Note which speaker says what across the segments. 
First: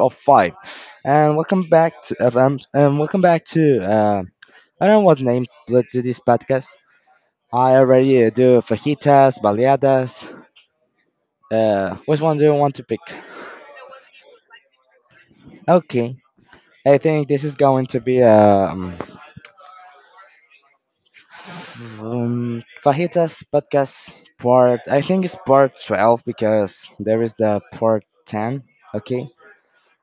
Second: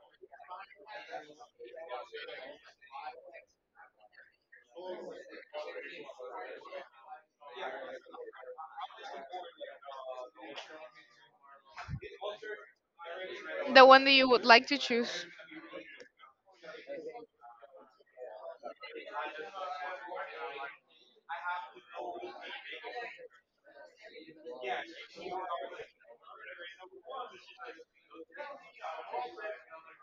Speaker 1: of five, and welcome back to FM. And welcome back to I don't know what name to this podcast. I already do fajitas, baleadas. Which one do you want to pick?
Speaker 2: The one that you would like to choose.
Speaker 1: Okay. I think this is going to be fajitas podcast part. I think it's part 12 because there is the part ten. Okay.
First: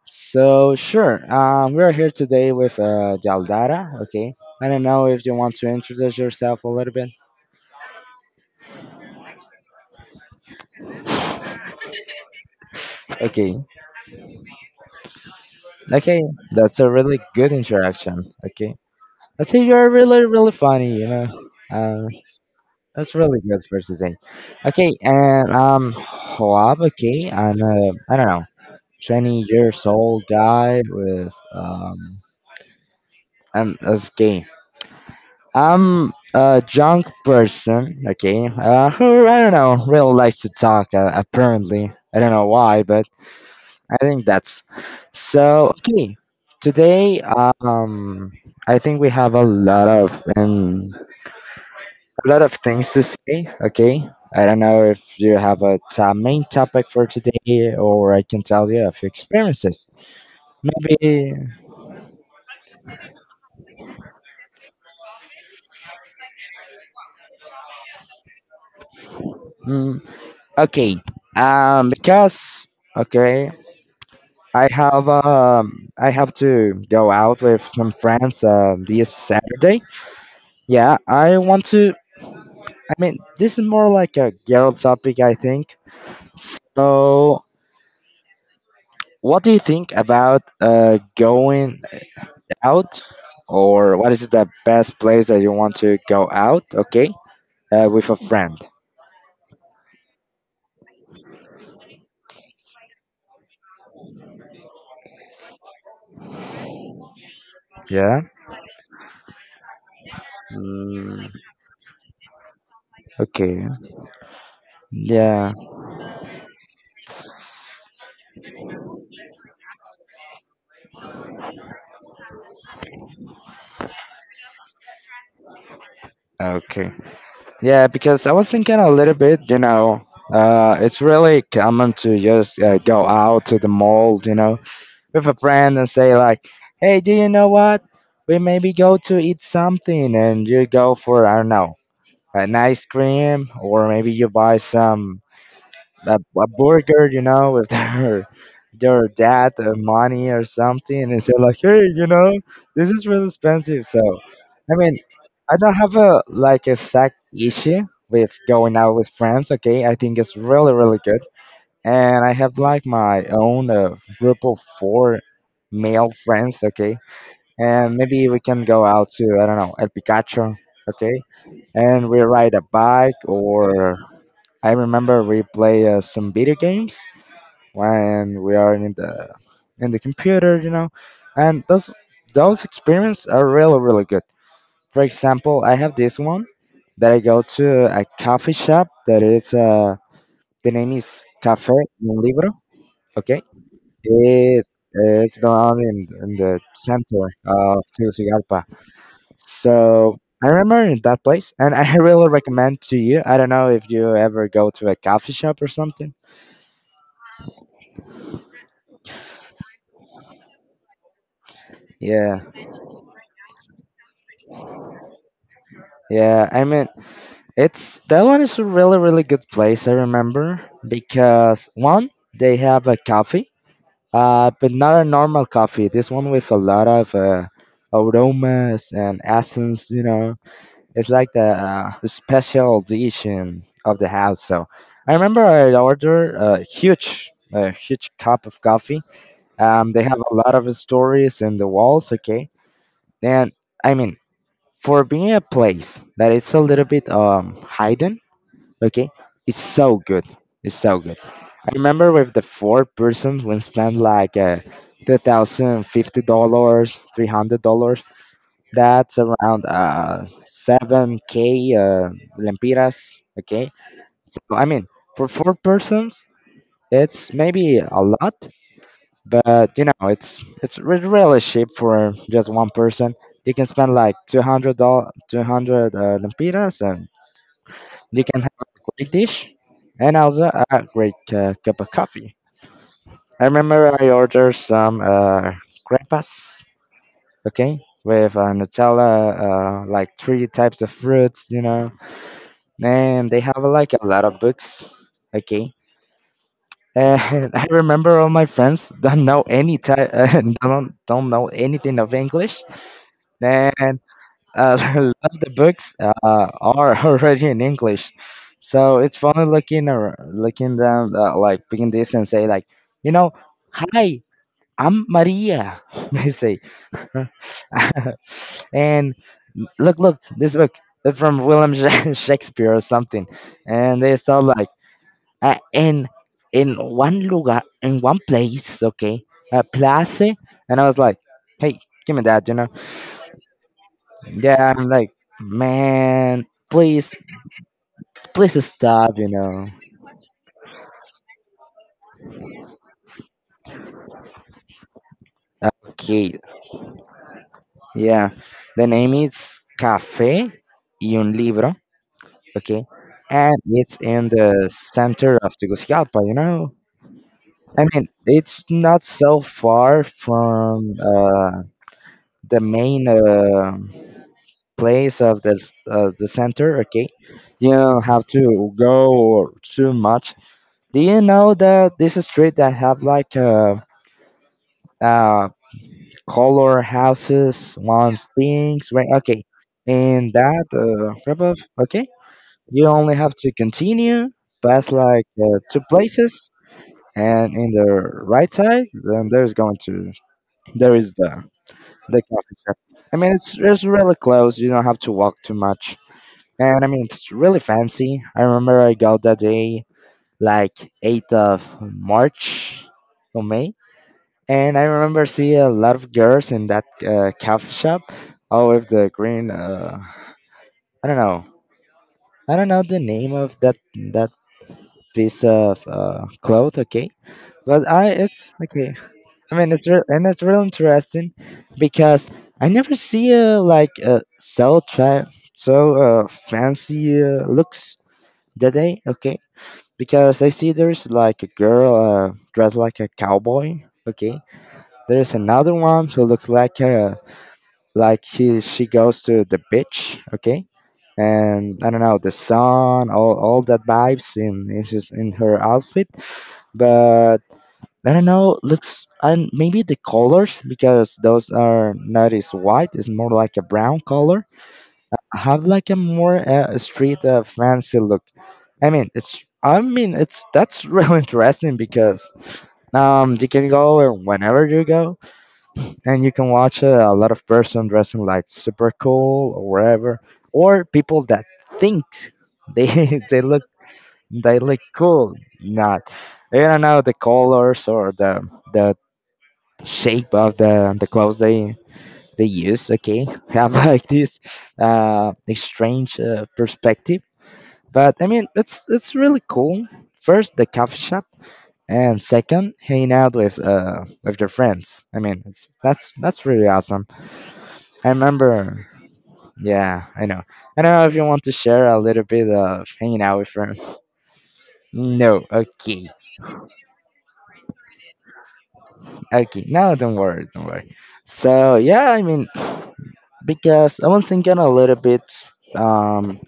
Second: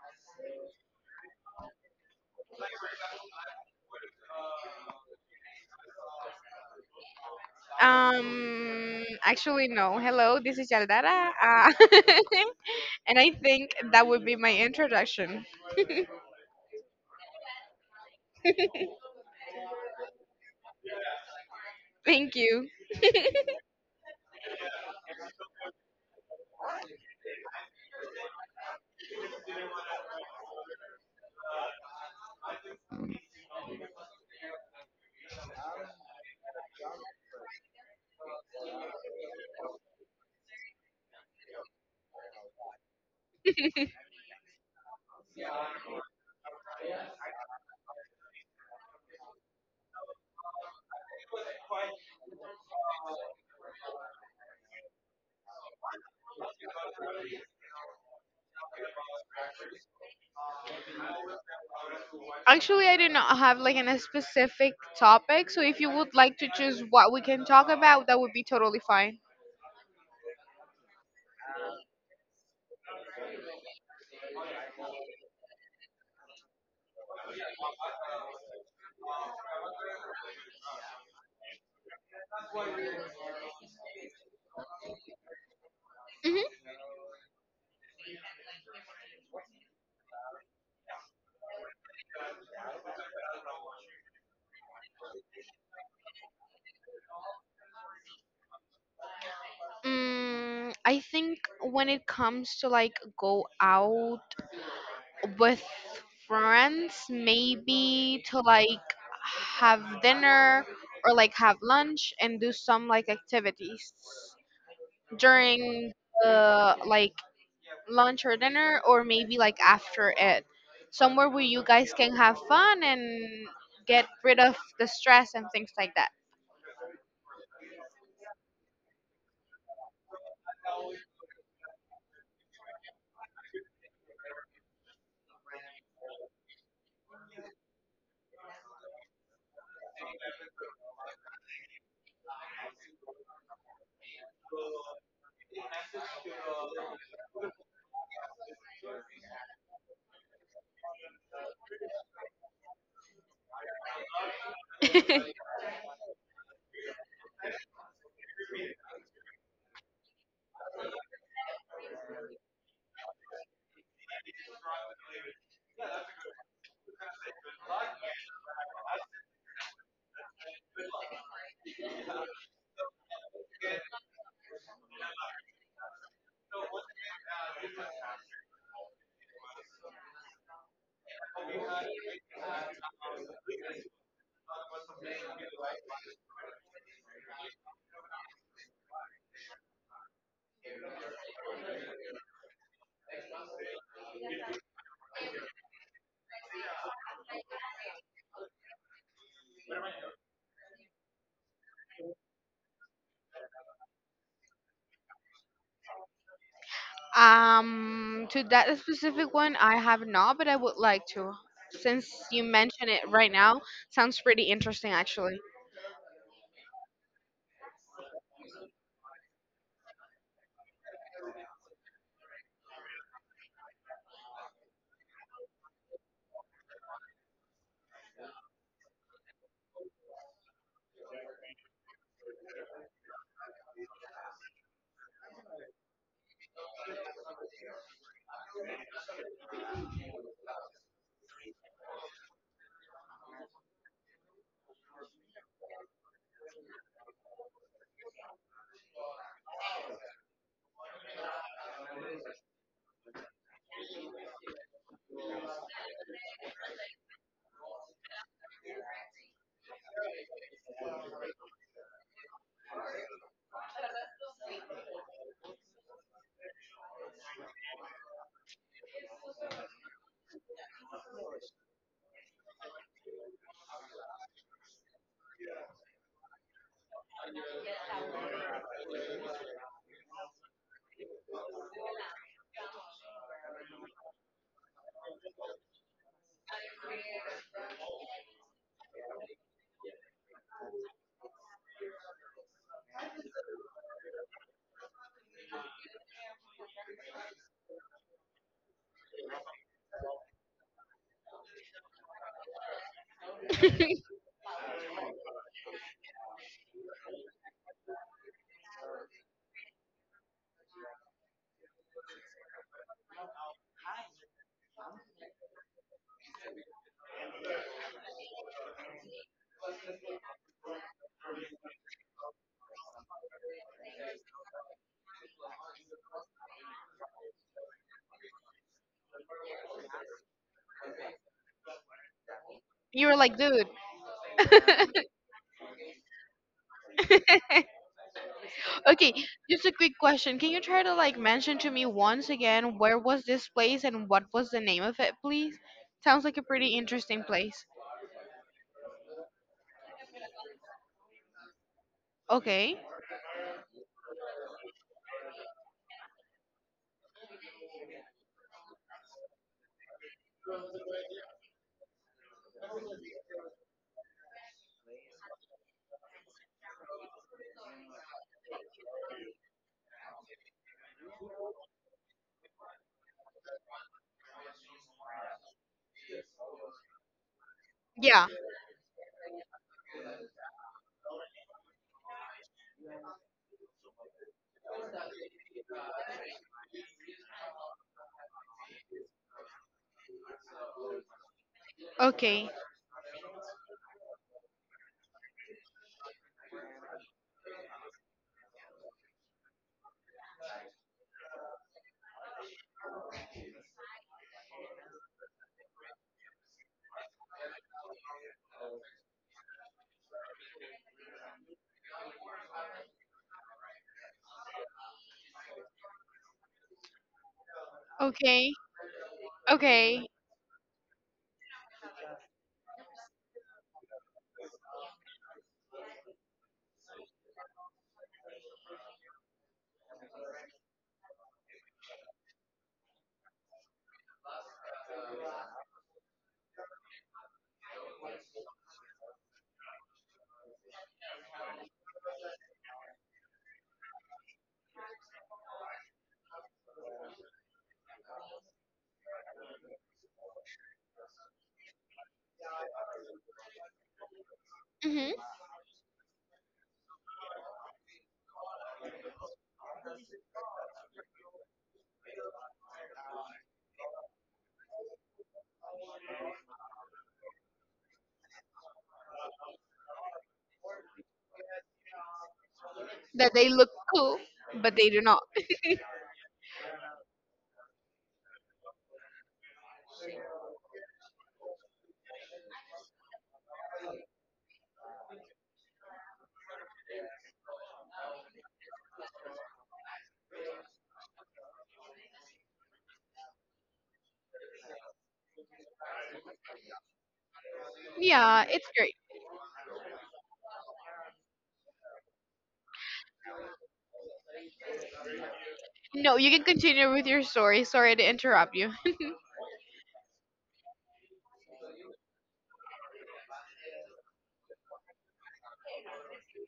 Speaker 1: So sure, we're here today with Jaldara. Okay, I don't know if you want to introduce yourself a little bit.
Speaker 2: No. Hello, this is Yaldara. And I
Speaker 1: Okay,
Speaker 2: think that would be my introduction.
Speaker 1: okay, that's a really good introduction. Okay, I see you're really funny.
Speaker 2: Thank you.
Speaker 1: That's really good for today. Okay, and Hoab. Okay, I'm I don't know, 20 years old guy with I'm that's gay. I'm a drunk person, okay, who I don't know really likes to talk. Apparently, I don't know why, but I think that's so. Okay, today, um, I think we have a lot of things to say. Okay, I don't know if you have a main topic for today, or I can tell you a few experiences. Maybe.
Speaker 2: Actually, I do not have a specific topic, so if you would like to choose what we can talk about, that would be totally fine.
Speaker 1: Mm, okay. Because okay. I have to go out with some friends this Saturday. Yeah, I want to I mean this is more like a girl topic I think.
Speaker 2: hmm
Speaker 1: So what do you think about going out or what is the best place that you want to go out, okay? With a friend.
Speaker 2: I think when it comes to like go out with friends, maybe
Speaker 1: Yeah.
Speaker 2: to like have dinner or
Speaker 1: Mm,
Speaker 2: like have lunch and do some like
Speaker 1: okay.
Speaker 2: activities
Speaker 1: Yeah.
Speaker 2: during the like lunch or dinner or maybe like after it somewhere where you guys can have fun and get rid of the stress and things like that.
Speaker 1: Okay. Yeah, because I was thinking a little bit, you know, it's really common to just go out to the mall, you know, with a friend and say, like, hey, do you know what? We maybe go to eat something and you go for, I don't know, an ice cream or maybe you buy a burger, you know, with their dad money or something, and they say like, hey, you know, this is really expensive. So, I mean, I don't have a like a exact issue with going out with friends. Okay, I think it's really good, and I have like my own group of four male friends. Okay, and maybe we can go out to I don't know El Picacho. Okay, and we ride a bike or I remember we play some video games when we are in the computer, you know, and those experiences are really good. For example, I have this one that I go to a coffee shop that is the name is Café Un Libro. Okay, it it's belong in the center of Tegucigalpa. So I remember in that place, and I really recommend to you. I don't know if you ever go to a coffee shop or something.
Speaker 2: To that specific one I have not, but I would like to, since
Speaker 1: Yeah,
Speaker 2: you mention it right now. Sounds pretty interesting actually.
Speaker 1: yeah, I mean, it's that one is a really, really good place. I remember because one, they have a coffee, but not a normal coffee. This one with a lot of aromas and essence. You know, it's like the special edition of the house. So I remember I ordered a huge cup of coffee. They have a lot of stories in the walls. Okay, and I mean, for being a place that it's a little bit hidden, okay. It's so good it's so good. I remember with the four persons we spent like $2050, $300. That's around 7k lempiras, okay. So I mean, for four persons, it's maybe a lot, but you know, really cheap. For just one person, you can spend like $200, 200 lempiras, and you can have a great dish and also a great cup of coffee. I remember I ordered some crepas, okay, with nutella, like three types of fruits, you know. And they have like a lot of books, okay. And I remember all my friends don't know any type, don't know anything of English, and a lot of the books are already in English. So it's funny looking like picking this and say like, you know, hi, I'm Maria. They say, and look, look, this book it's from William Shakespeare or something, and they saw like uh, in in one lugar in one place, okay, a place, and I was like, hey, give me that, you know.
Speaker 2: You were like, dude.
Speaker 1: Yeah, I'm like, man, please, please
Speaker 2: Okay,
Speaker 1: stop, you
Speaker 2: just
Speaker 1: know.
Speaker 2: a quick question, can you try to like mention to me once again where was this place and what was the name of it, please? Sounds like
Speaker 1: Okay,
Speaker 2: a pretty interesting place.
Speaker 1: yeah. The name is Café y un libro,
Speaker 2: Okay.
Speaker 1: okay? And it's in the center of Tegucigalpa, you know? I mean, it's not so far from the main place of the center. Okay, you don't have to go too much. Do you know that this street that have like a color houses, one's
Speaker 2: Yeah.
Speaker 1: things, right? Okay, and that wrap up. Okay, you only have to continue past like two places, and in the right side, then there's going to there is the
Speaker 2: Okay,
Speaker 1: coffee shop. I mean, it's really close. You don't have to walk too much, and I mean, it's really fancy. I remember I got that day like March 8th or May. And I remember seeing a lot of girls in that coffee shop, all with the green. I don't know. I don't know the name of that piece of cloth. Okay, but I it's
Speaker 2: okay,
Speaker 1: okay. I mean, it's real
Speaker 2: okay.
Speaker 1: and it's real interesting because I never see like so try so fancy looks that day. Okay, because I see there's like a girl dressed like a cowboy. Okay, there's another one who looks like a like he she goes to the beach, okay. And I don't know, the sun, all that vibes in is just in her outfit, but I don't know, looks and maybe the colors, because those are not as white, it's more like a brown color.
Speaker 2: hmm
Speaker 1: Have like a more street fancy look. I mean it's that's really interesting because you can go whenever you go, and you can watch a lot of person dressing like super cool or whatever, or people that think they
Speaker 2: That they look cool,
Speaker 1: they
Speaker 2: but
Speaker 1: look
Speaker 2: they do not.
Speaker 1: cool. Not, I don't know, the colors or the shape of the clothes they use. Okay, have like this strange perspective, but I mean it's really cool. First, the coffee shop. And second, hanging out with your friends. I mean, it's that's really awesome. I
Speaker 2: Yeah, it's
Speaker 1: remember.
Speaker 2: great.
Speaker 1: Yeah, I know. I don't know if you want to share a little bit of hanging out with friends. No, okay,
Speaker 2: No, you can continue with your story. Sorry to interrupt you.
Speaker 1: okay. No, don't worry, don't worry. So yeah, I mean, because I was thinking a little bit um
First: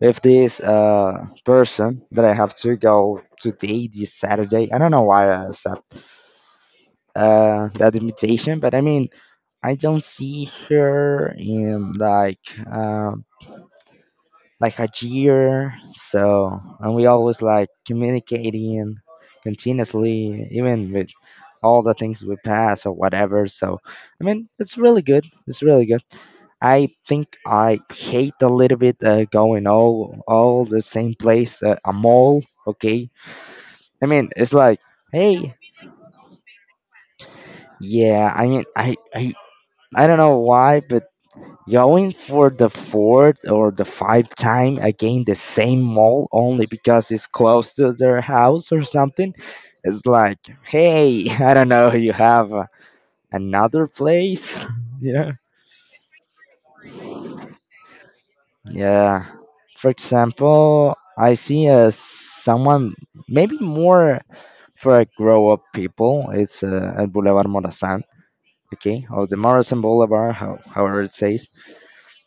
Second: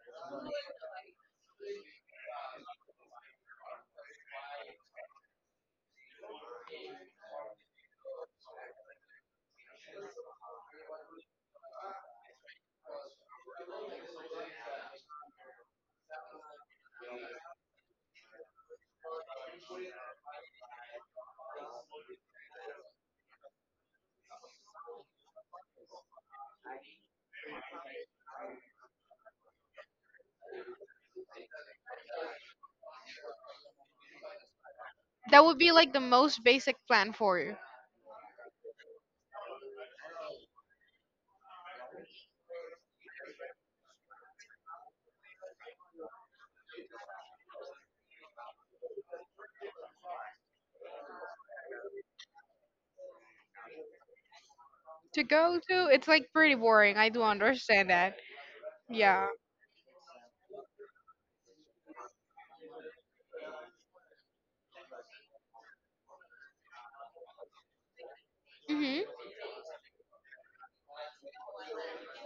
Speaker 1: with this person that I have to go today this Saturday. I don't know why I accept that invitation, but I mean, I don't see her in um like a year. So, and we always like communicating continuously, even with all the things we pass or whatever. So, I mean, it's really good. It's really good. I think I hate a little bit going all the same place, a mall. Okay, I mean, it's like,
Speaker 2: That
Speaker 1: hey,
Speaker 2: would be like the most basic plan for you
Speaker 1: yeah. I mean, I don't know why, but going for the fourth or the fifth time again the same mall only because it's close to their house or something. It's like, hey, I don't know, you have another place, you
Speaker 2: to
Speaker 1: know?
Speaker 2: go to. It's like pretty boring. I do understand that.
Speaker 1: Yeah.
Speaker 2: Yeah.
Speaker 1: For example, I see as someone maybe more for a grow up people. It's at Boulevard Morazan,
Speaker 2: hmm
Speaker 1: okay, or the Morazan Boulevard, how, however it says,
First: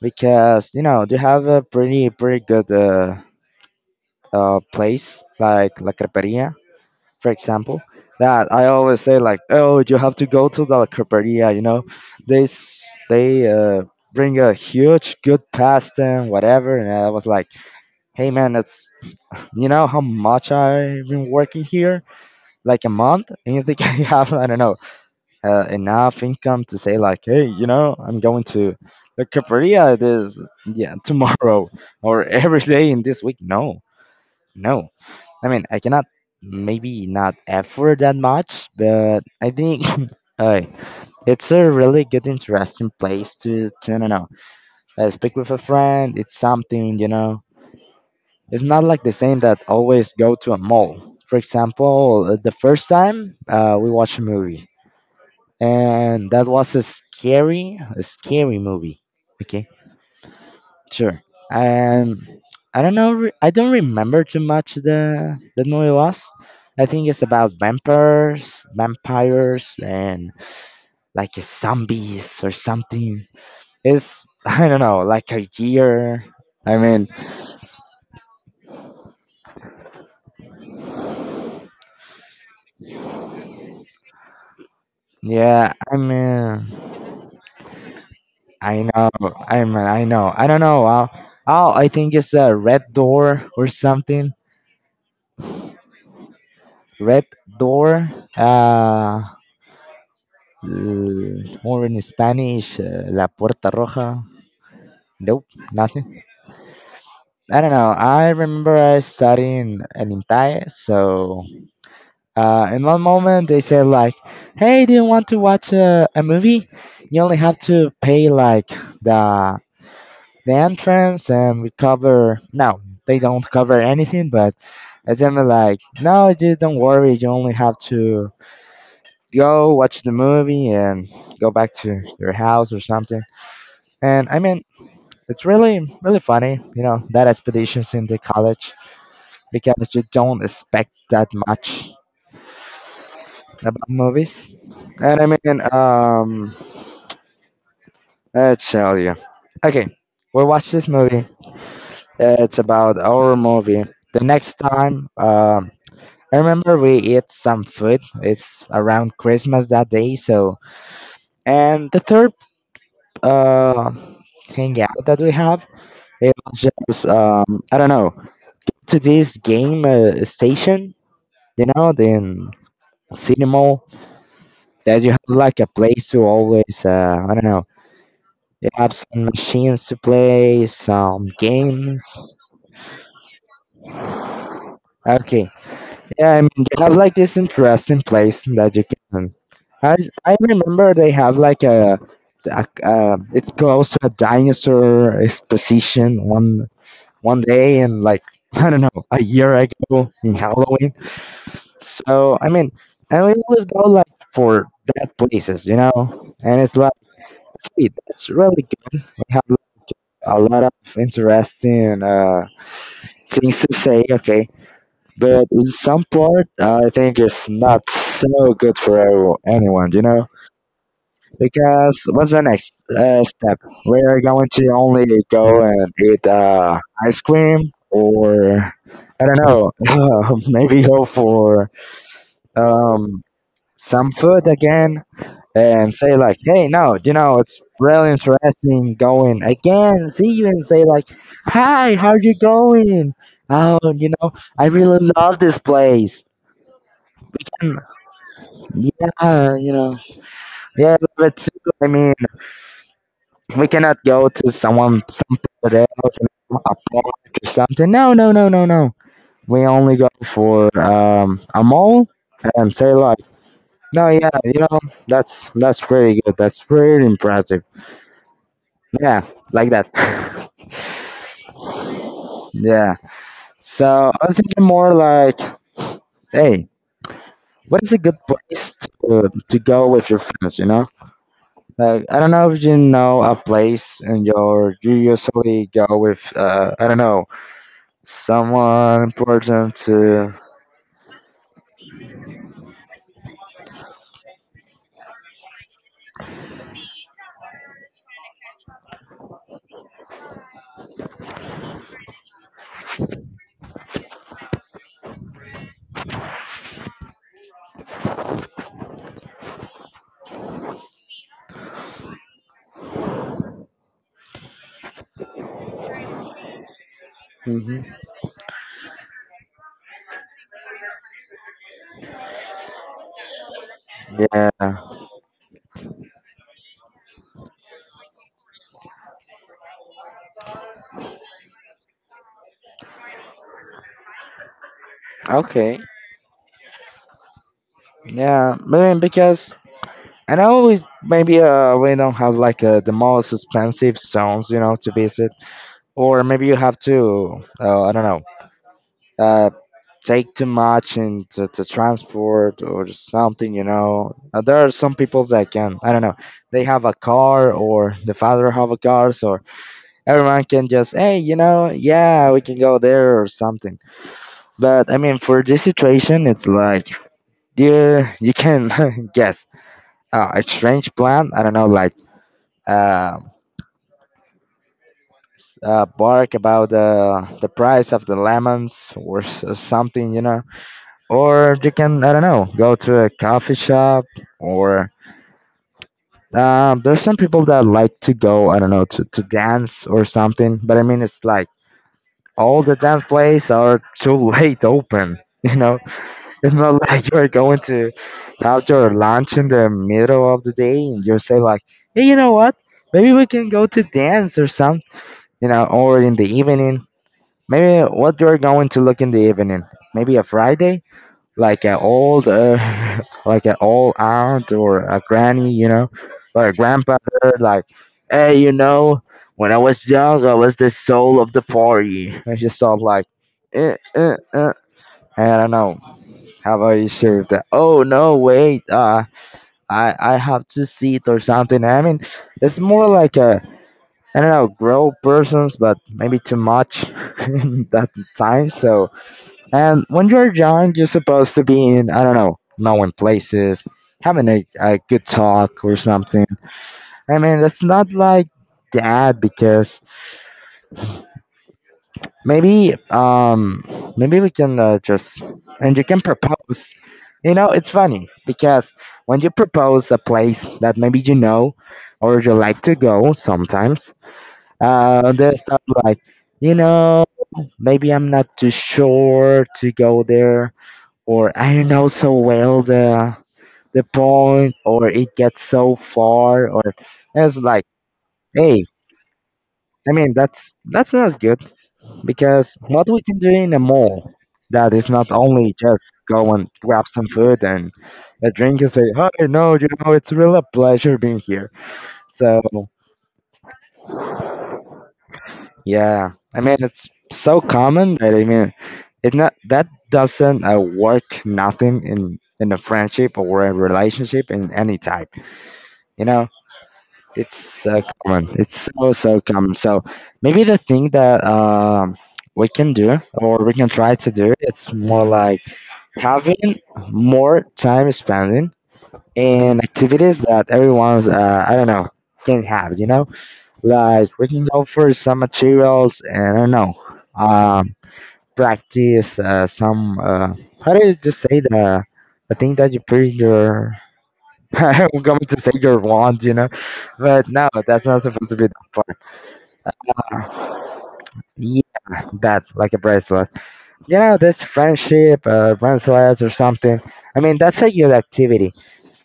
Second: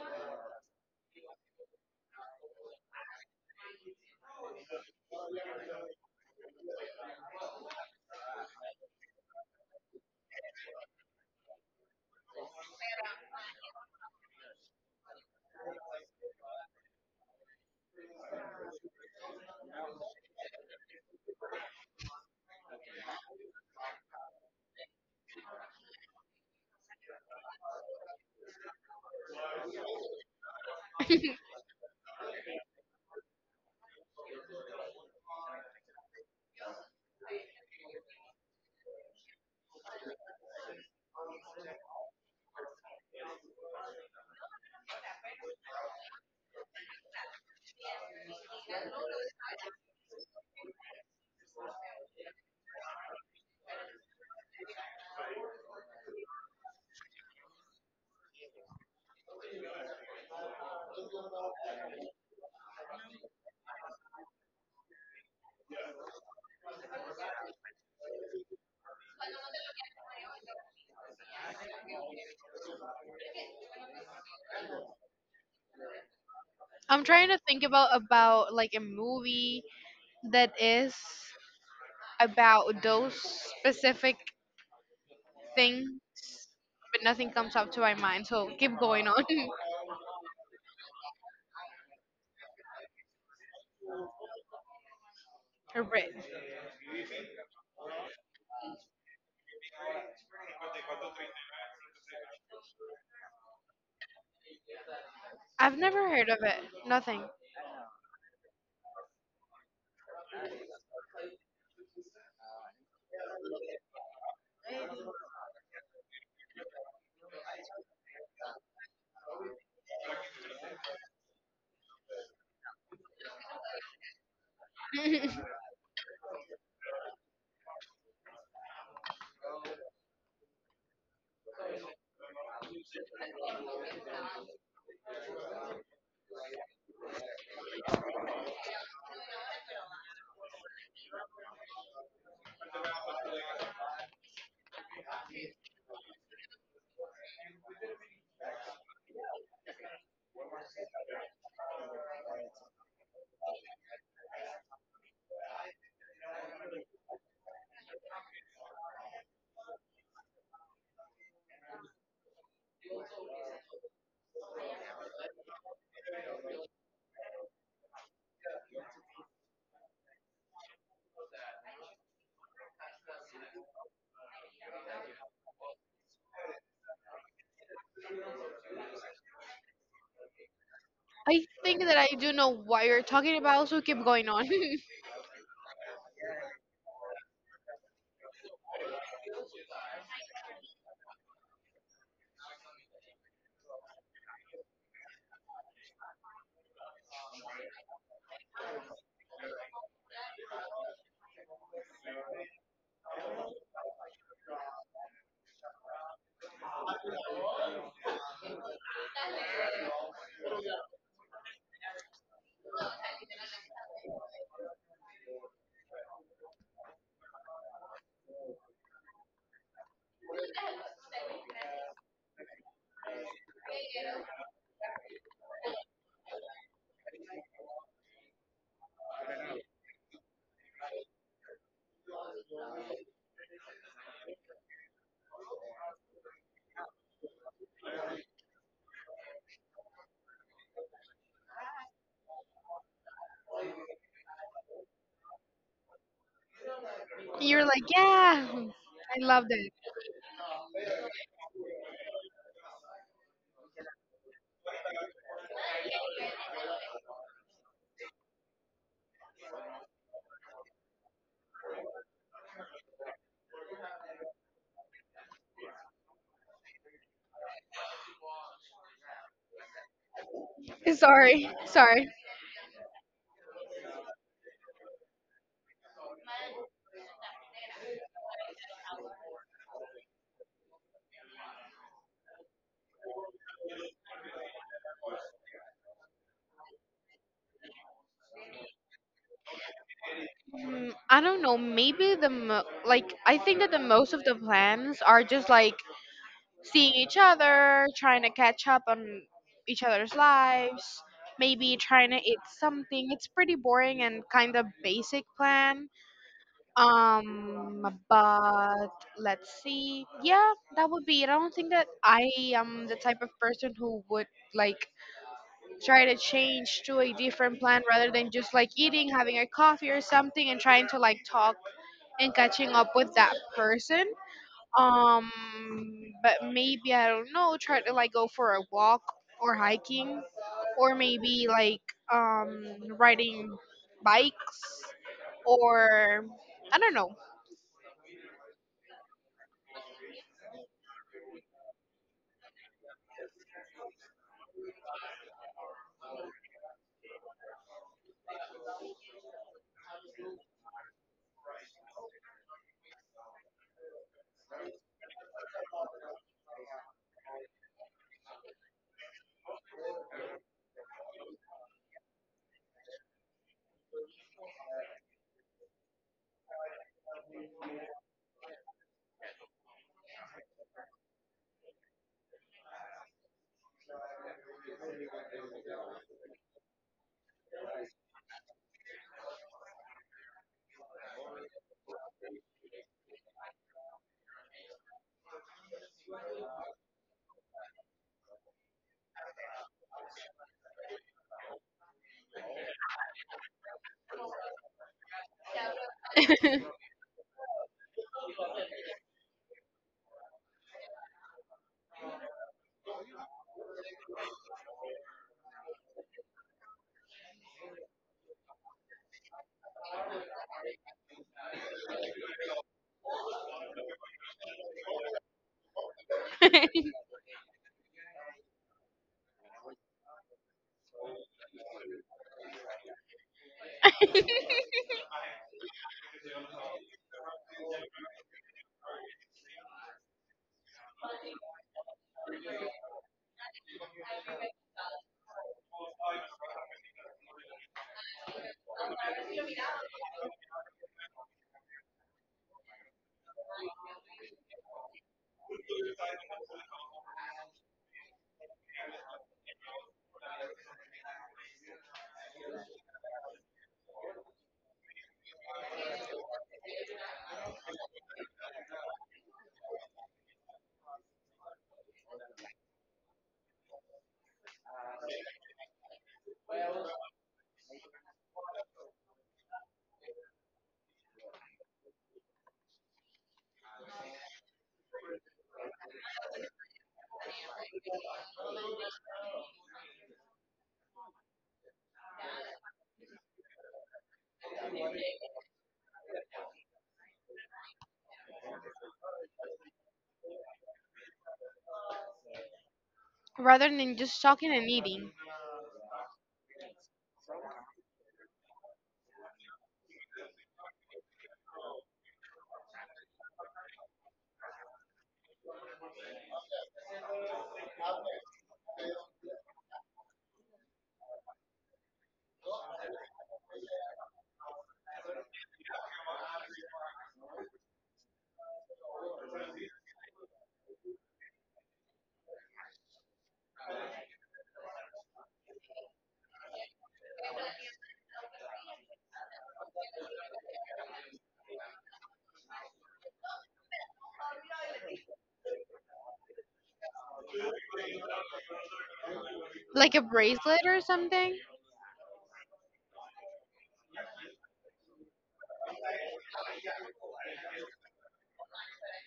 Speaker 1: because you know they have a pretty good place like La Creperia, for example, that I always say like, oh, you have to go to the La Creperia. You know, they bring a huge good pasta and whatever. And I was like, hey man, that's you know how much I've been working here, like a month, and you think I have I don't know enough income to say like, hey, you know, I'm going to La Creperia this yeah tomorrow or every day in this week. No, no. I mean, I cannot maybe not afford that much, but I think uh, it's a really good, interesting place to I don't know, speak with a friend. It's something, you know, it's not like the same that always go to a mall. For example, the first time we watched a movie, and that was a scary movie. Okay. Sure. Um, I don't know. I don't remember too much the movie was. I think it's about vampires and like zombies or something. It's I don't know, like a year. I
Speaker 2: I'm
Speaker 1: mean,
Speaker 2: trying to think about like a movie that is about those specific
Speaker 1: yeah.
Speaker 2: things, but nothing comes up to my mind. So keep
Speaker 1: I
Speaker 2: going
Speaker 1: know.
Speaker 2: on.
Speaker 1: I mean, I know. I don't know. Oh, I think it's a red door or something.
Speaker 2: Right.
Speaker 1: Red door. Uh, or in Spanish, la puerta roja. Nope,
Speaker 2: I've
Speaker 1: nothing.
Speaker 2: never heard of it. Nothing.
Speaker 1: I don't know. I remember I studying an entire so in one moment they said like, "Hey, do you want to watch a movie? You only have to pay like the the entrance and we cover." No, they don't cover anything. But I tell me like, "No, dude, don't worry. You only have to go watch the movie and go back to your house or something." And I mean, it's really really funny, that expeditions in the college. Because you don't expect that much about movies. And I mean, let's tell you. Okay, we watch this movie. It's about our movie. The next time, I remember we eat some food. It's around Christmas that day, so and the third uh hangout that we have, it was just I don't know, to this game station, you know, the cinema that you have like a place to always, I don't know, you have some machines to play, some
Speaker 2: I think that
Speaker 1: games.
Speaker 2: I do know what you're talking about, so keep going on.
Speaker 1: Okay, yeah, I mean, you have like this interesting place that you can. I I remember they have like a, a it's close to a dinosaur exposition one day and like I don't know a year ago in Halloween. So I mean, and we always go like for that places, you know, and it's like, hey, that's really good a lot of interesting things to say. Okay, but in some part, I think it's not so good for anyone, you know. Because what's the next step? We are going to only go and eat ice cream, or I don't know, maybe go for um, some food again. And say like, "Hey, no, you know, it's really interesting going again." See you and say like, "Hi, how you going? Oh, you know, I really love this place."
Speaker 2: You're
Speaker 1: "Mm,
Speaker 2: like, yeah, I loved
Speaker 1: yeah,
Speaker 2: it.
Speaker 1: you know, yeah, but too. I mean, we cannot go to someone somebody else in a park or something. No, no, no, no, no. We only go for a mall and say like, no, yeah, you know, that's pretty good. That's pretty impressive. Yeah, like that."
Speaker 2: Sorry, sorry.
Speaker 1: Yeah. So I was thinking more like, hey, what is a good place to go with your friends, you know? Like, I don't know if you know a place and you usually go with, I don't know, someone important to,
Speaker 2: I don't know. Maybe the like, I think that the most of the plans are just like seeing each other, trying to catch up on each other's lives, maybe trying to eat something. It's pretty boring and kind of basic plan. But let's see. Yeah, that would be it. I don't think that I am the type of person who would like try to change to a different plan
Speaker 1: hmm
Speaker 2: rather than just like eating, having a coffee or something, and trying to like talk and catching up with that person.
Speaker 1: yeah.
Speaker 2: Um, but maybe I don't know, try to like go for a walk or hiking, or maybe like um riding bikes
Speaker 1: Okay.
Speaker 2: or I don't know.
Speaker 1: Yeah. I mean because I know we, maybe we don't have like the most expensive zones, you know, to visit. Or maybe you have to, I don't know. uh, Take too much into the transport or something, you know. There are some people that can, I don't know, they have a car or the father have a car, so everyone can just, hey, you know, yeah, we can go there or something. But I mean, for this situation, it's like you can guess a strange plan. I don't know, like uh, bark about the price of the lemons or something, you know. Or you can I don't know go to a coffee shop or there's some people that like to go I don't know to dance or something, but I mean it's like all the dance places are too late open, you know, it's not like you're going to have your lunch in the middle of the day and you say like, hey, you know what, maybe we can go to dance or something, you know, or in the evening. Maybe what you're going to look in the evening, maybe a Friday, like an old like an old aunt or a granny, you know, or a grandpa. Like, hey, you know, when I was young I was the soul of the party. I just thought like, eh, eh, eh. I don't know, how about you serve that? Oh no wait, I have to see it or something. I mean, it's more like a I don't know grown persons, but maybe too much that time. So and when you're young, you're supposed to be in, I don't know, knowing places, having a good talk or something. I mean, it's not like that because maybe, maybe we can just, and you can propose. You know, it's funny because when you propose a place that maybe you know or you like to go sometimes, there's stuff like, you know, maybe I'm not too sure to go there or I don't know so well the point, or it gets so far, or it's like, hey, I mean that's not good because what we can do in a mall that is not only just go and grab some food and a drink and say, hi, no, you know, it's really a pleasure being here. So
Speaker 2: Rather than just talking and eating,
Speaker 1: yeah, I mean it's so common that I mean it not that doesn't work nothing in a friendship or a relationship in any type, you know. It's so common. It's so so common. So maybe the thing that we can do or we can try to do it's more like having more time spending in activities that everyone's I don't know can have. You know, like we can go for some materials and I don't know um, practice some. How do you just say the thing that you put in your I'm going to say your wand, you know, but no, that's not supposed to be the
Speaker 2: like a bracelet or
Speaker 1: far.
Speaker 2: something.
Speaker 1: Yeah, that like a bracelet. You know, this friendship, bracelets or something. I mean, that's a good activity.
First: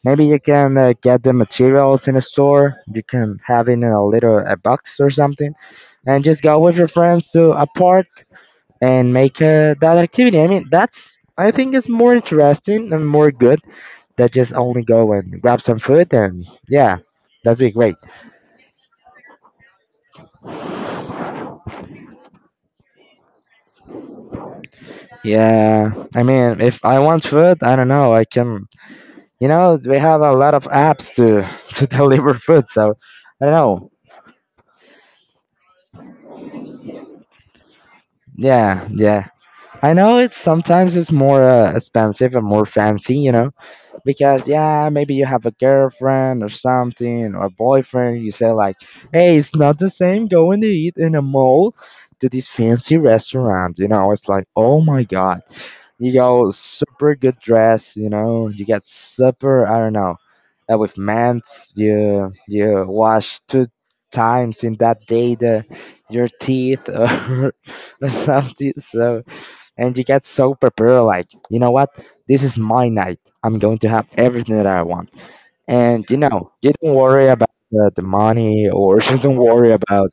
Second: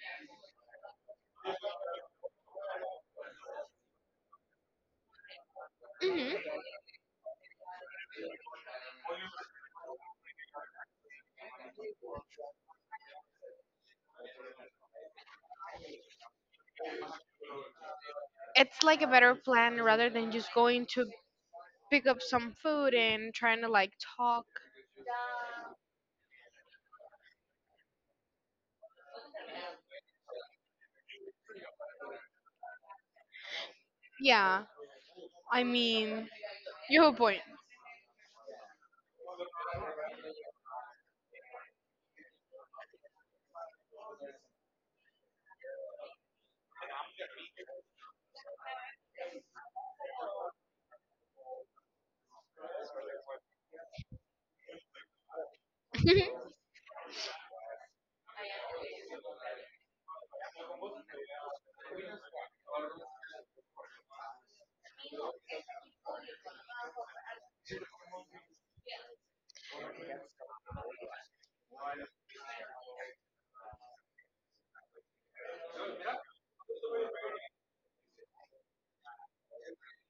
Speaker 1: Maybe you can get the materials in a store. You can have it in a little a box or something, and just
Speaker 2: hmm
Speaker 1: go with your friends to a park and make that activity. I mean, that's I think is more interesting and more good that just only go and grab some food and yeah, that'd be great.
Speaker 2: It's like a better plan rather than just going to pick up some food and trying to like talk.
Speaker 1: Yeah, I mean, if I want food, I don't know. I can, you know, we have a lot of apps to to deliver food, so I don't know.
Speaker 2: Yeah, I mean, you have a point.
Speaker 1: Yeah, yeah. I know it's sometimes it's more expensive and more fancy, you know, because yeah, maybe you have a girlfriend or something or a boyfriend. You say like, hey, it's not the same going to eat in a mall to this fancy restaurant, you know. It's like, oh my god. You go super good dress, you know. You get super, I don't know, with mints. You wash two times in that day the your teeth or, or something. So and you get so prepared, like you know what, this is my night. I'm going to have everything that I want. And you know, you don't worry about the money or you don't worry about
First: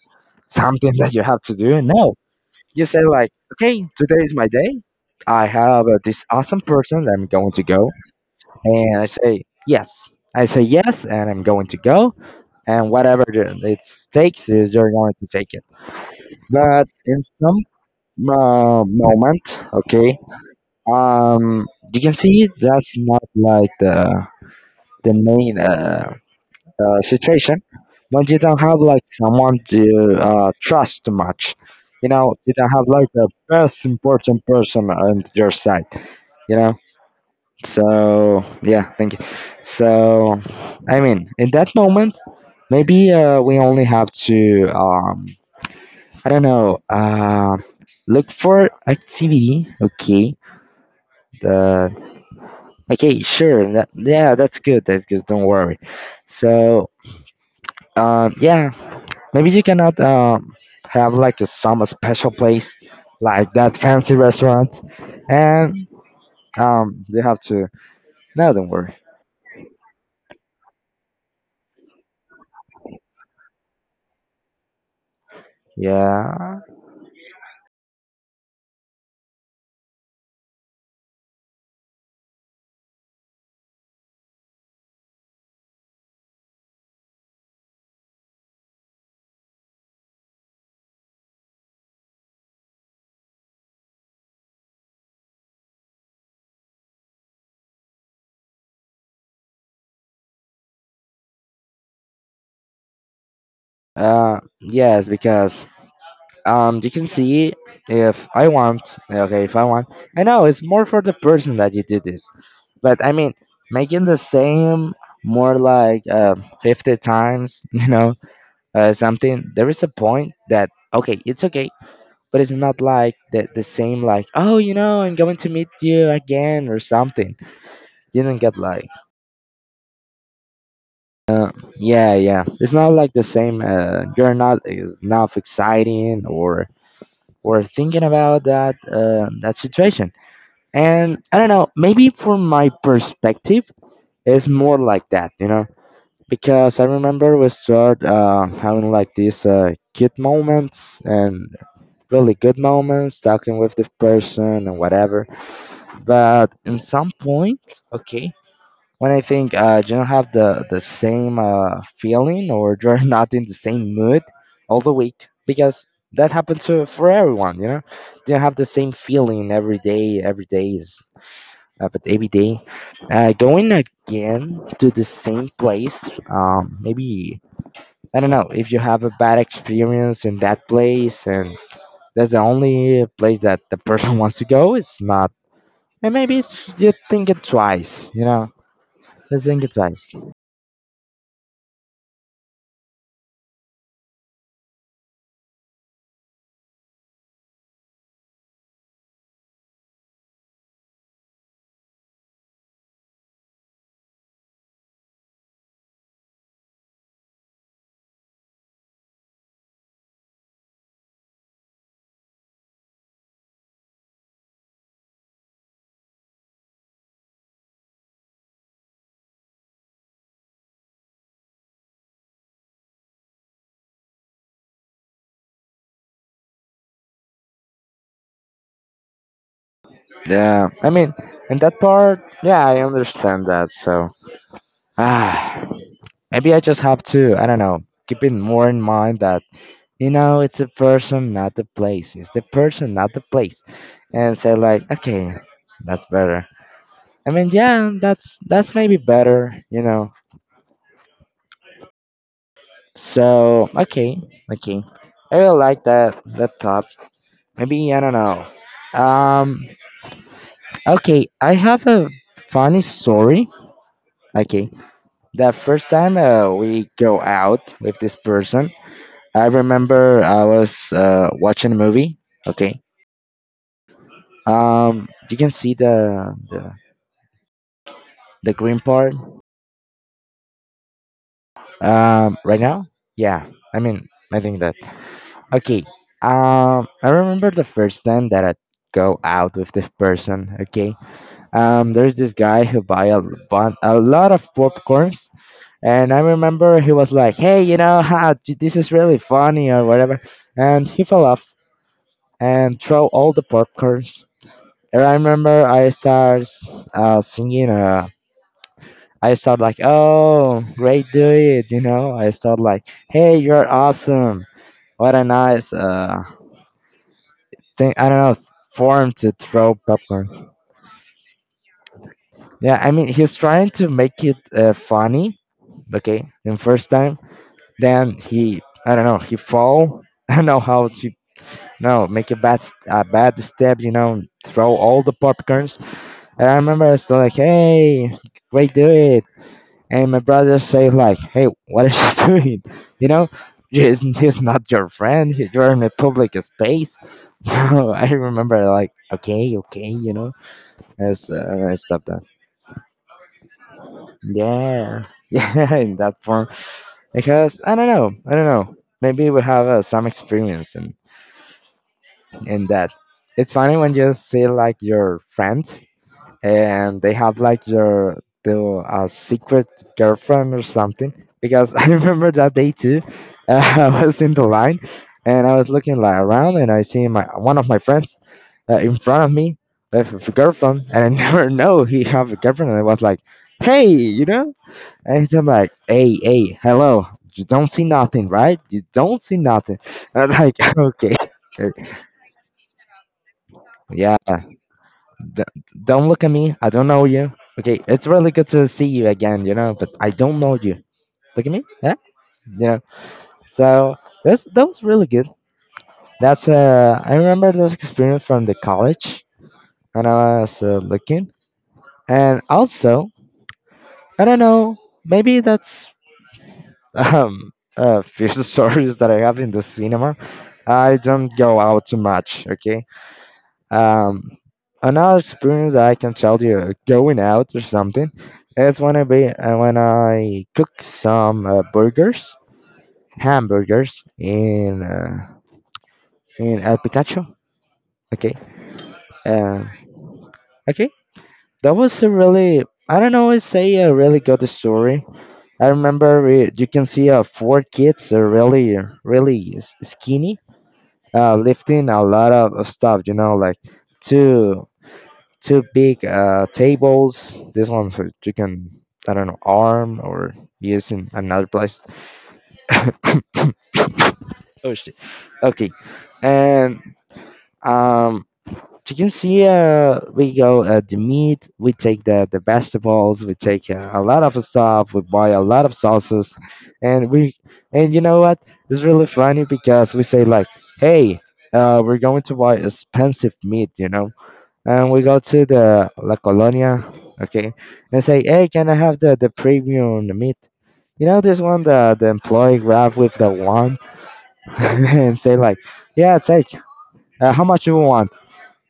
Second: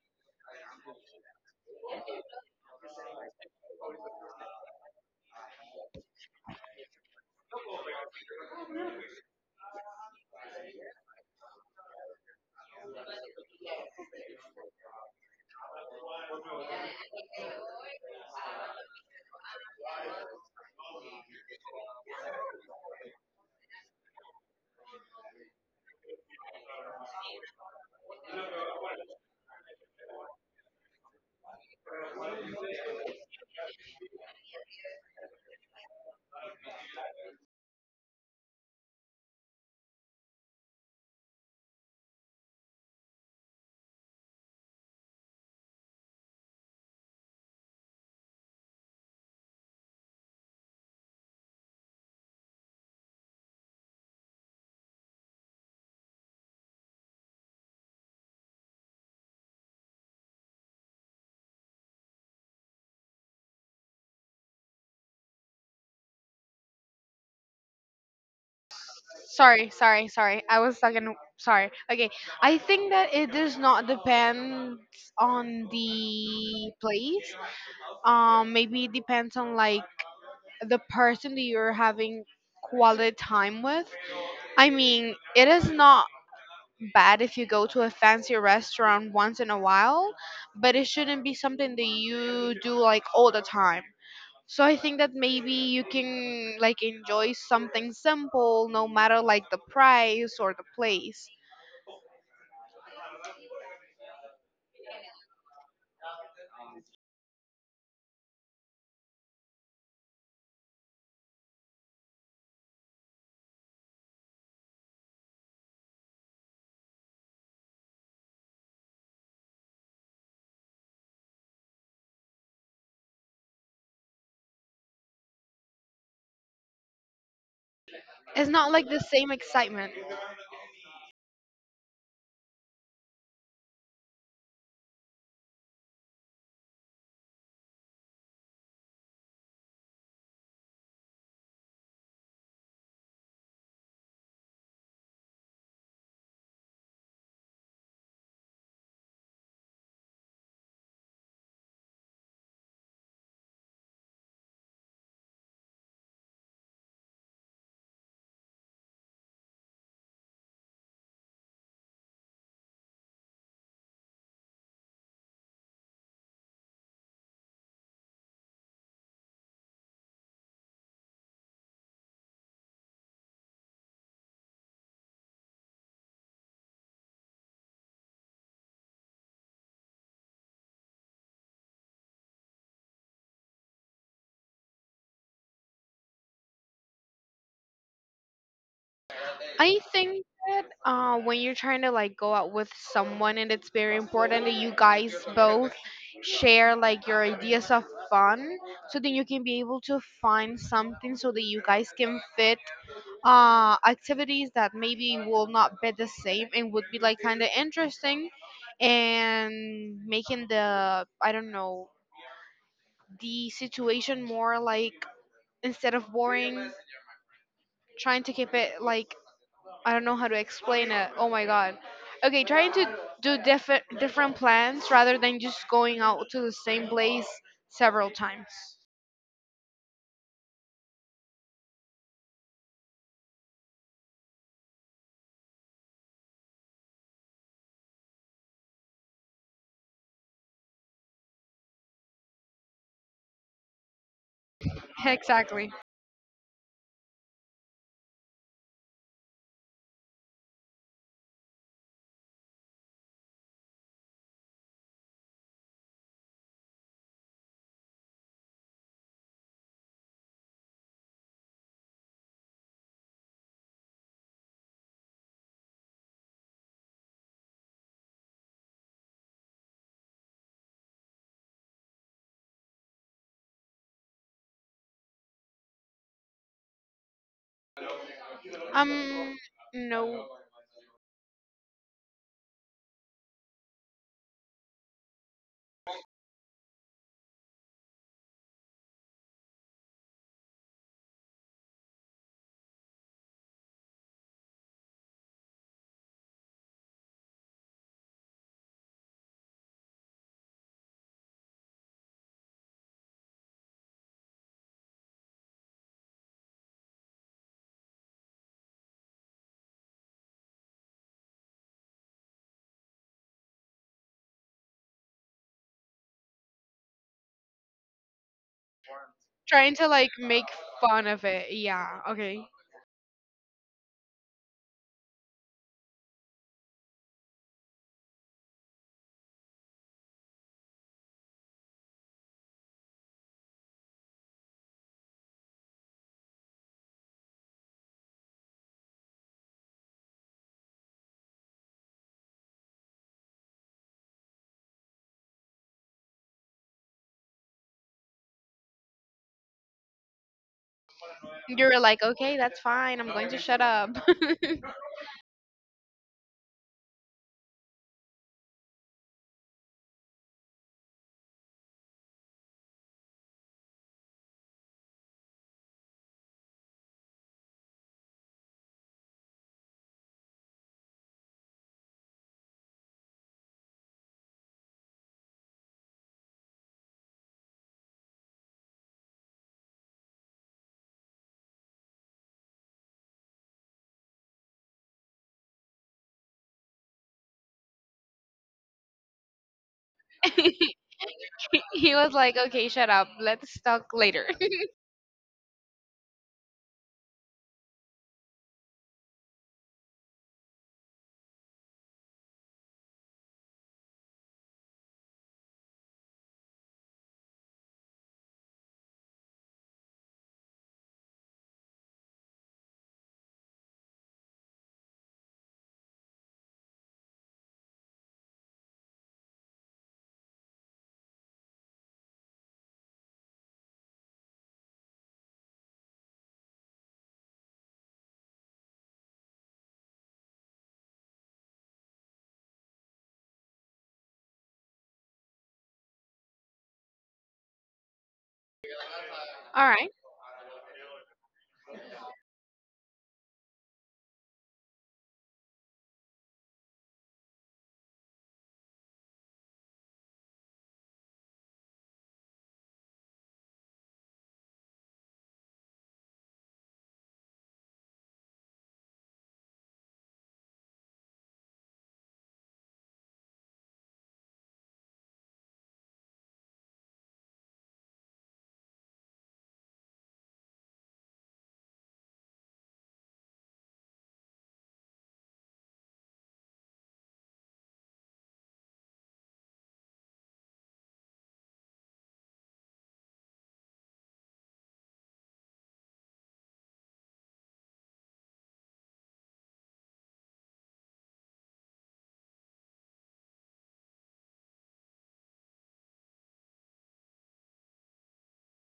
Speaker 1: something that you have to do. No, you say like, okay, today is my day. I have this awesome person that I'm going to go, and I say yes. I say yes, and I'm going to go, and whatever it takes is you're going to take it. But in some moment, okay, um, you can see that's not like the main situation, but you don't have like someone to trust too much. You know, you don't have like the most important person on your side. You know, so yeah, thank you. So, I mean, in that moment, maybe we only have to I don't know, look for activity. Okay, the okay, sure, that, yeah, that's good. That's good. Don't worry. So yeah, maybe you cannot have like a, some special place like that fancy restaurant, and you have to. No, don't worry.
Speaker 2: Sorry, sorry, sorry. I was talking. Sorry. Okay, I think that it does not depend on
Speaker 1: Yeah.
Speaker 2: the place. Maybe it depends on like the person that you're having quality time with. I mean, it is not bad if you go to a fancy restaurant once in a while, but it shouldn't be something that you do like all the time. So I think that maybe you can like enjoy something simple no matter like the price or the place.
Speaker 1: Yes, because you can see if I want. Okay, if I want. I know it's more for the person that you do this, but I mean making the same more like 50 times something. There is a point that, okay, it's okay, but it's not like the same like, oh, you know, I'm going to meet you again or something. Didn't
Speaker 2: It's
Speaker 1: get
Speaker 2: not
Speaker 1: like
Speaker 2: like the same excitement.
Speaker 1: uh, yeah, yeah, it's not like the same. You're not enough exciting, or thinking about that that situation. And I don't know, maybe from my perspective it's more like that, you know, because I remember we start having like these cute moments and really good moments talking with the person and whatever, but in some point, okay, when I think you don't have the same feeling, or you're not in the same mood all the week, because that happens for everyone, you know. You don't have the same feeling every day. Every day is but every day going again to the same place. Um, maybe, I don't know, if you have a bad experience in that place, and that's the only place that the person wants to go, it's not. And maybe it's, you think it twice, you know. Just think it
Speaker 2: I
Speaker 1: twice.
Speaker 2: think that when you're trying to like go out with someone, and it's very important that you guys both share like your ideas of fun, so then you can be able to find something so that you guys can fit activities that maybe will not be the same and would be like kind of interesting, and making the, I don't know, the situation more like, instead of boring, trying to keep it like, I don't know how to explain it, oh my god. Okay, trying to do different plans rather than just going out to the same place several times.
Speaker 1: Yeah. I mean, in that part, yeah, I understand that. So ah, maybe I just have to, I don't know, keep it more in mind that, you know, it's the person, not the place. It's the person, not the place. And say like, okay,
Speaker 2: Exactly.
Speaker 1: that's better. I mean, yeah, that's maybe better, you know. So okay, okay. I really like that thought. Maybe I don't know. Um Okay, I have a funny story. Okay, the first time we go out with this person, I remember I was watching a movie. Okay, you can see the green part
Speaker 2: um no
Speaker 1: right now. Yeah, I mean, I think that. Okay, I remember the first time that I go out with this person. Okay, there's this guy who buy a, a lot of popcorns. And I remember he was like, "Hey, you know how this is really funny or whatever," and he fell off and throw all the popcorns. And I remember I start singing. I start like, "Oh, great, do it!" You know, I start like, "Hey, you're awesome! What a nice thing!" I don't know form to
Speaker 2: Trying
Speaker 1: throw
Speaker 2: to like make
Speaker 1: popcorn.
Speaker 2: fun of it, yeah, okay.
Speaker 1: Yeah, I mean he's trying to make it funny. Okay, the first time, then he, I don't know, he fall. I don't know how to. No, make a a bad step. You know, throw all the popcorns. And I remember I was still like, "Hey, wait, do it!" And my brother say like, "Hey, what is she doing?" You know, he's not your friend. You're in a public space. So I remember like, okay, okay, you know,
Speaker 2: You were
Speaker 1: I
Speaker 2: like,
Speaker 1: stopped that.
Speaker 2: okay, that's fine. I'm going to shut up.
Speaker 1: Yeah, yeah, in that form, because I don't know, I don't know. Maybe we have some experience in that. It's funny when you see like your friends and they have like their secret girlfriend or something, because I remember that day too. I was in the line and I was looking like around, and I see my one of my friends in front of me with a girlfriend, and I never know he have a girlfriend. And I was like, hey, you know, and I'm like, hey, hey, hello, you don't see nothing, right? You don't see nothing. And I'm like, okay,
Speaker 2: He
Speaker 1: okay,
Speaker 2: was like, okay, shut up. Let's talk later.
Speaker 1: yeah. D- don't look at me. I don't know you. Okay, it's really good to see you again, you know, but I don't know you. Look at me. Yeah? You know, so that's, that was really good. That's I remember this experience from the college, and I was looking, and also I don't know, maybe that's fear stories that I have in the cinema. I don't go out too much, okay? Um, another experience that I can tell you going out or something is when I be, when I cook some burgers, hamburgers in El Picacho. Okay, uh,
Speaker 2: All right.
Speaker 1: okay, that was a really, I don't know. It's say a really good story. I remember we, you can see four kids are really really skinny, lifting a lot of stuff. You know, like two two big tables. This one's for you can, I don't know, arm or use in another place. Oh shit. Okay, and um, you can see we go the meat. We take the vegetables. We take a lot of stuff. We buy a lot of sauces, and we, and you know what? It's really funny because we say like, hey. We're going to buy expensive meat, you know, and we go to the La Colonia, okay, and say, hey, can I have the premium meat? You know this one, the employee grab with the wand and say like, yeah, take. How much you want?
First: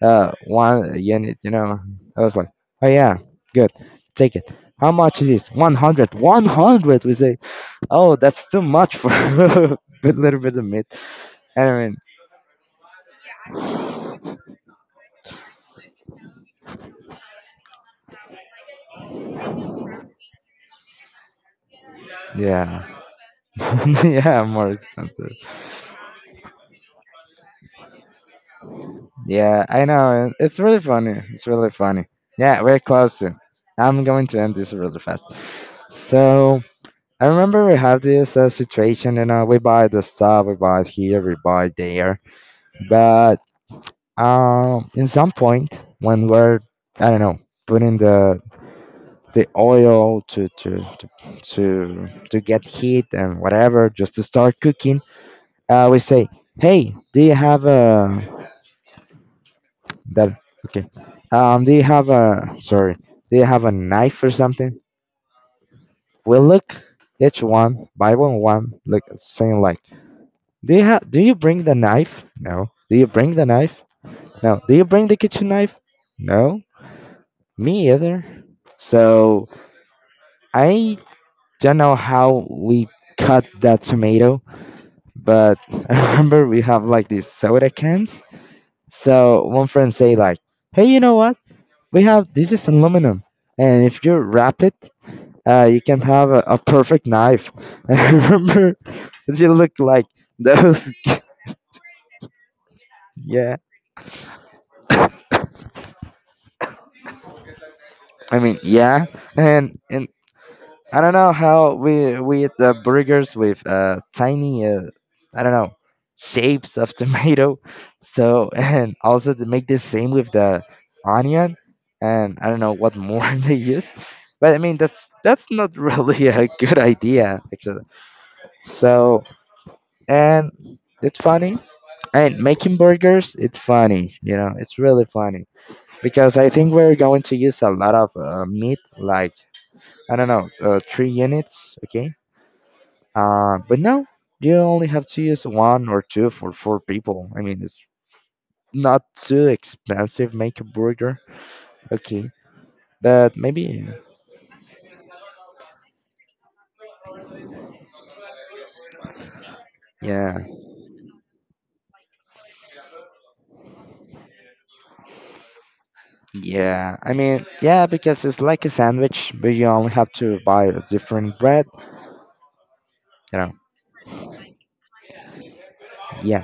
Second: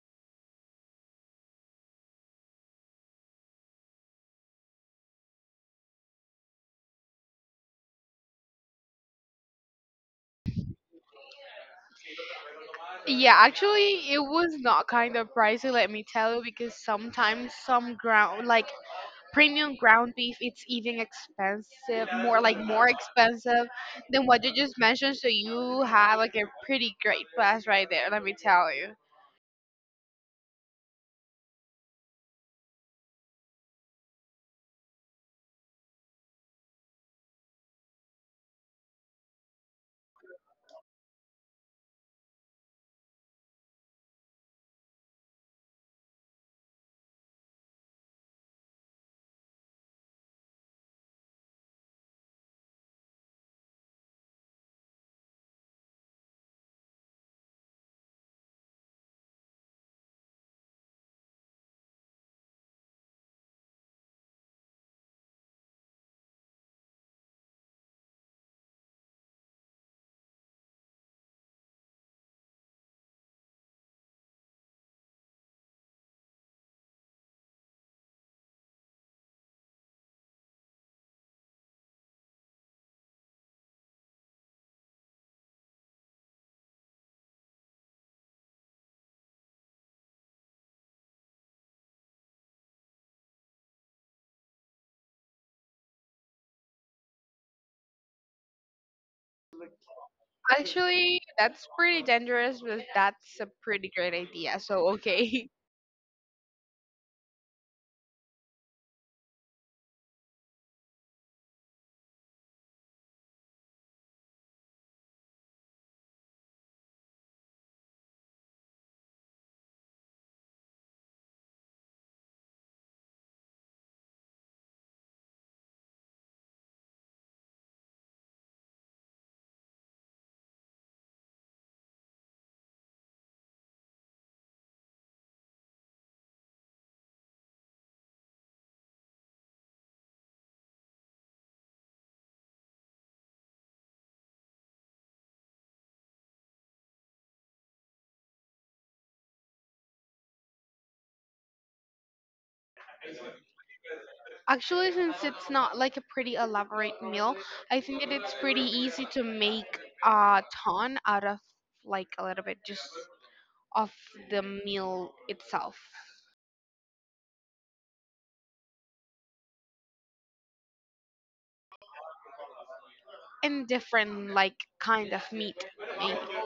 Speaker 1: One unit. You know, I was like, oh yeah, good, take it. How much is this? 100. 100. We say, oh, that's too much for a little bit of meat. I mean,
Speaker 2: Yeah, actually, it was not kind of pricey, let me tell you, because sometimes some ground, like premium ground beef, it's even expensive, more like
Speaker 1: yeah,
Speaker 2: more expensive than what
Speaker 1: yeah,
Speaker 2: you
Speaker 1: more
Speaker 2: just mentioned. So
Speaker 1: expensive.
Speaker 2: you had like a pretty great pass right there, let me tell you.
Speaker 1: Yeah, I know. It's really funny. It's really funny. Yeah, we're close to. I'm going to end this really fast. So I remember we have this situation, you know, we buy the stuff, we buy it here, we buy it there, but in some point when we're, I don't know, putting the oil to get heat and whatever, just to start cooking, we say, hey, do you have a. That, okay. Do you have a, sorry? Do you have a knife or something? We look each one by one one, like saying like, do you have? Do you bring the knife? No. Do you bring the knife? No. Do you bring the kitchen knife? No. Me either. So I don't know how we cut that tomato, but I remember we have like these soda cans. So one friend say like, hey, you know what? We have, this is aluminum, and if you wrap it you can have a perfect knife. I remember she look like those.
Speaker 2: Actually, that's pretty dangerous, but that's a
Speaker 1: Yeah,
Speaker 2: pretty great idea. So, okay.
Speaker 1: I mean, yeah, and I don't know how we eat the burgers with tiny I don't know shapes of tomato. So and also to make the same with the onion, and I don't know what more they use. But I mean, that's not really a good idea actually. So and it's funny. And making burgers, it's funny, you know, it's really funny, because I think we're going to use a lot of meat, like I don't know, three units, okay? But no, you only have to use one or two for four people. I mean, it's not too expensive. Make a burger, okay? But maybe,
Speaker 2: Actually, since it's not like a pretty elaborate meal, I think that it's pretty easy to make
Speaker 1: yeah,
Speaker 2: a ton out of like a little bit just of the meal itself
Speaker 1: yeah. I mean, yeah, because it's like a sandwich, but you only have to buy a different bread, you know?
Speaker 2: and different like kind of meat. Maybe.
Speaker 1: Yeah,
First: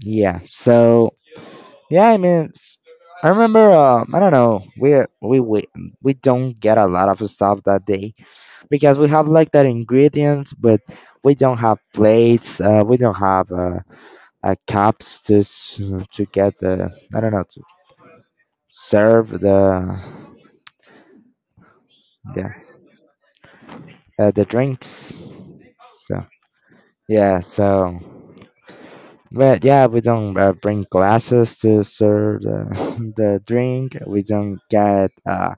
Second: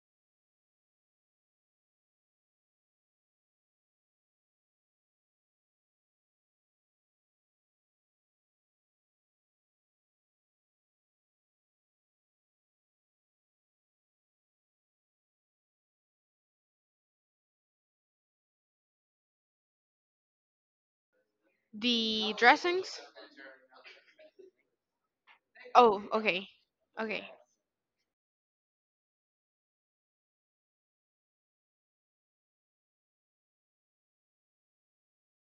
Speaker 1: yeah. So yeah, I mean, I remember. I don't know. We we we don't get a lot of stuff that day, because we have like that ingredients, but we don't have plates. We don't have cups to to get the, I don't know, to serve
Speaker 2: The
Speaker 1: the
Speaker 2: dressings?
Speaker 1: the drinks.
Speaker 2: Oh,
Speaker 1: So
Speaker 2: okay. Okay.
Speaker 1: yeah, so but yeah, we don't bring glasses to serve the the drink. We don't get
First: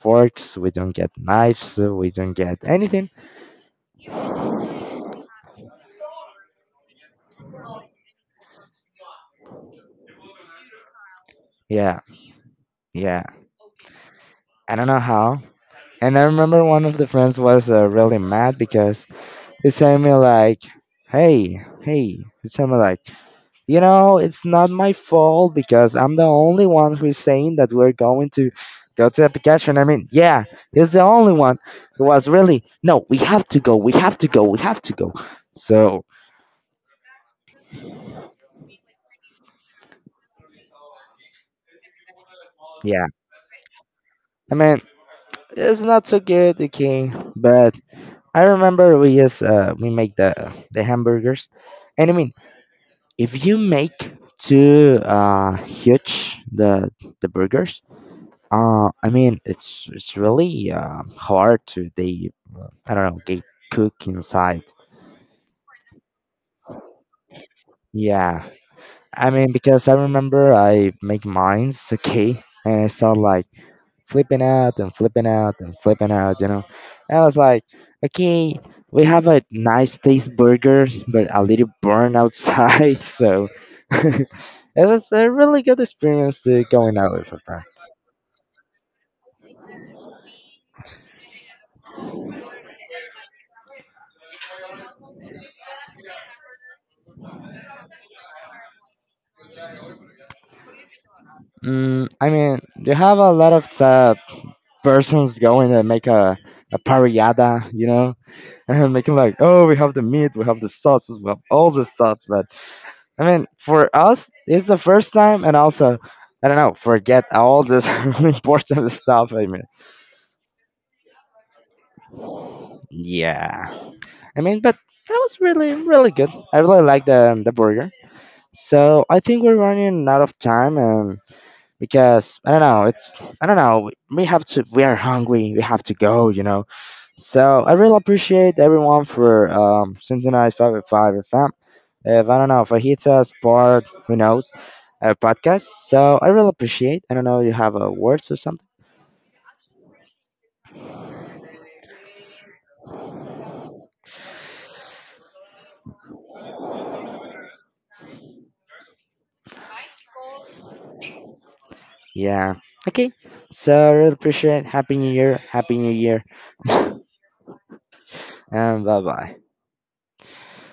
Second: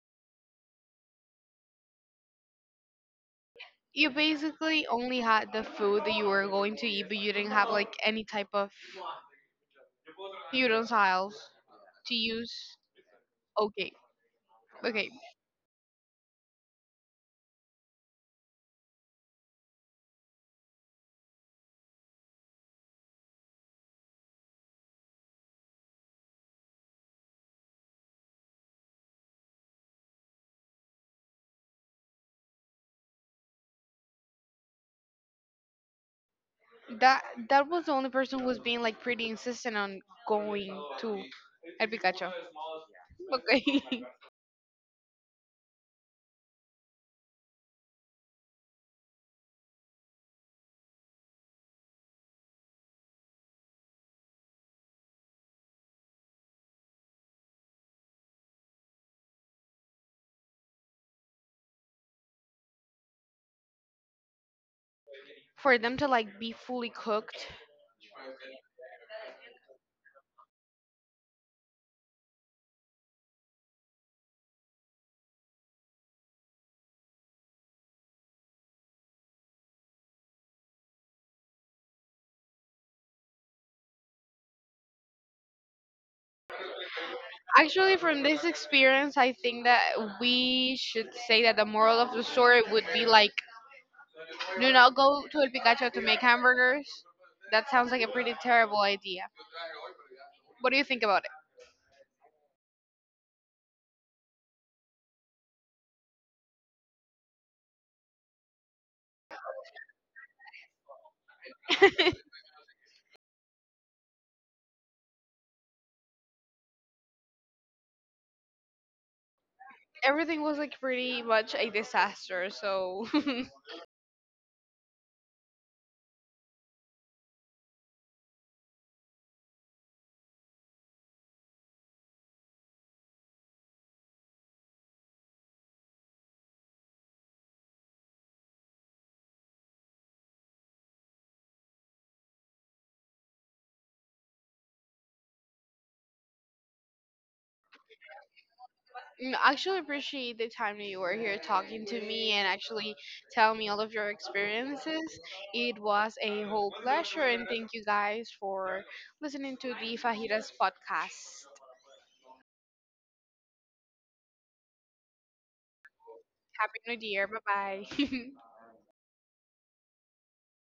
Speaker 1: forks, we don't get knives, we don't get anything.
Speaker 2: You basically only had the food that you were going to eat, but you didn't have like any type of utensils
Speaker 1: Yeah,
Speaker 2: to use.
Speaker 1: yeah.
Speaker 2: Okay.
Speaker 1: I don't know
Speaker 2: Okay.
Speaker 1: how. And I remember one of the friends was really mad because he sent me like, "Hey, hey," he sent me like, "You know, it's not my fault because I'm the only one who's saying that we're going to go to the Pikachu." And I mean, yeah, he's the only one who was really, "No, we have to go, we have to go, we have to go." So
Speaker 2: That was the only person who was being like pretty insistent on going to El Picacho.
Speaker 1: yeah,
Speaker 2: Okay.
Speaker 1: I mean, it's not so good, okay, but I remember we just we make the hamburgers, and I mean, if you make too huge the burgers, I mean, it's really hard to, they, I don't know, get cook inside.
Speaker 2: For them to like be fully cooked.
Speaker 1: Yeah, I mean, because I remember I make mines, okay, and I saw like flipping out and flipping out and flipping out, you know. I was like, okay, we have a nice taste burger, but a little burn outside. So it was a really good experience to going out with a friend.
Speaker 2: Actually, from this experience, I think that we should say that the moral of the story would be like, do not go to El Picacho to make hamburgers. That sounds like a pretty terrible idea. What do you think about
Speaker 1: Mm, I mean, you have a lot of persons going to make a parriada, you know, and making like, oh, we have the meat, we have the sauces, we have all the
Speaker 2: it?
Speaker 1: stuff, but. I mean, for us, it's the first time, and also, I don't know, forget all this important stuff. I mean,
Speaker 2: Everything was like pretty much a disaster, so.
Speaker 1: yeah. I mean, but that was really, really good. I really like the burger. So I think we're running out of time, and because I don't know, it's, I don't know. We have to. We are hungry. We have to go. You know. So I really appreciate everyone for synchronized five at five FM. If, I don't know, fajitas, part, who knows, a podcast. So I really appreciate. I don't know, you have words or something?
Speaker 2: I actually appreciate the time that you were here talking to me and actually tell me all of your experiences. It was a whole pleasure, and thank you guys for listening to the Fajitas podcast.
Speaker 1: Yeah. Okay. So I really appreciate. Happy New Year. Happy New Year.
Speaker 2: Happy New Year. Bye bye.
Speaker 1: And bye bye.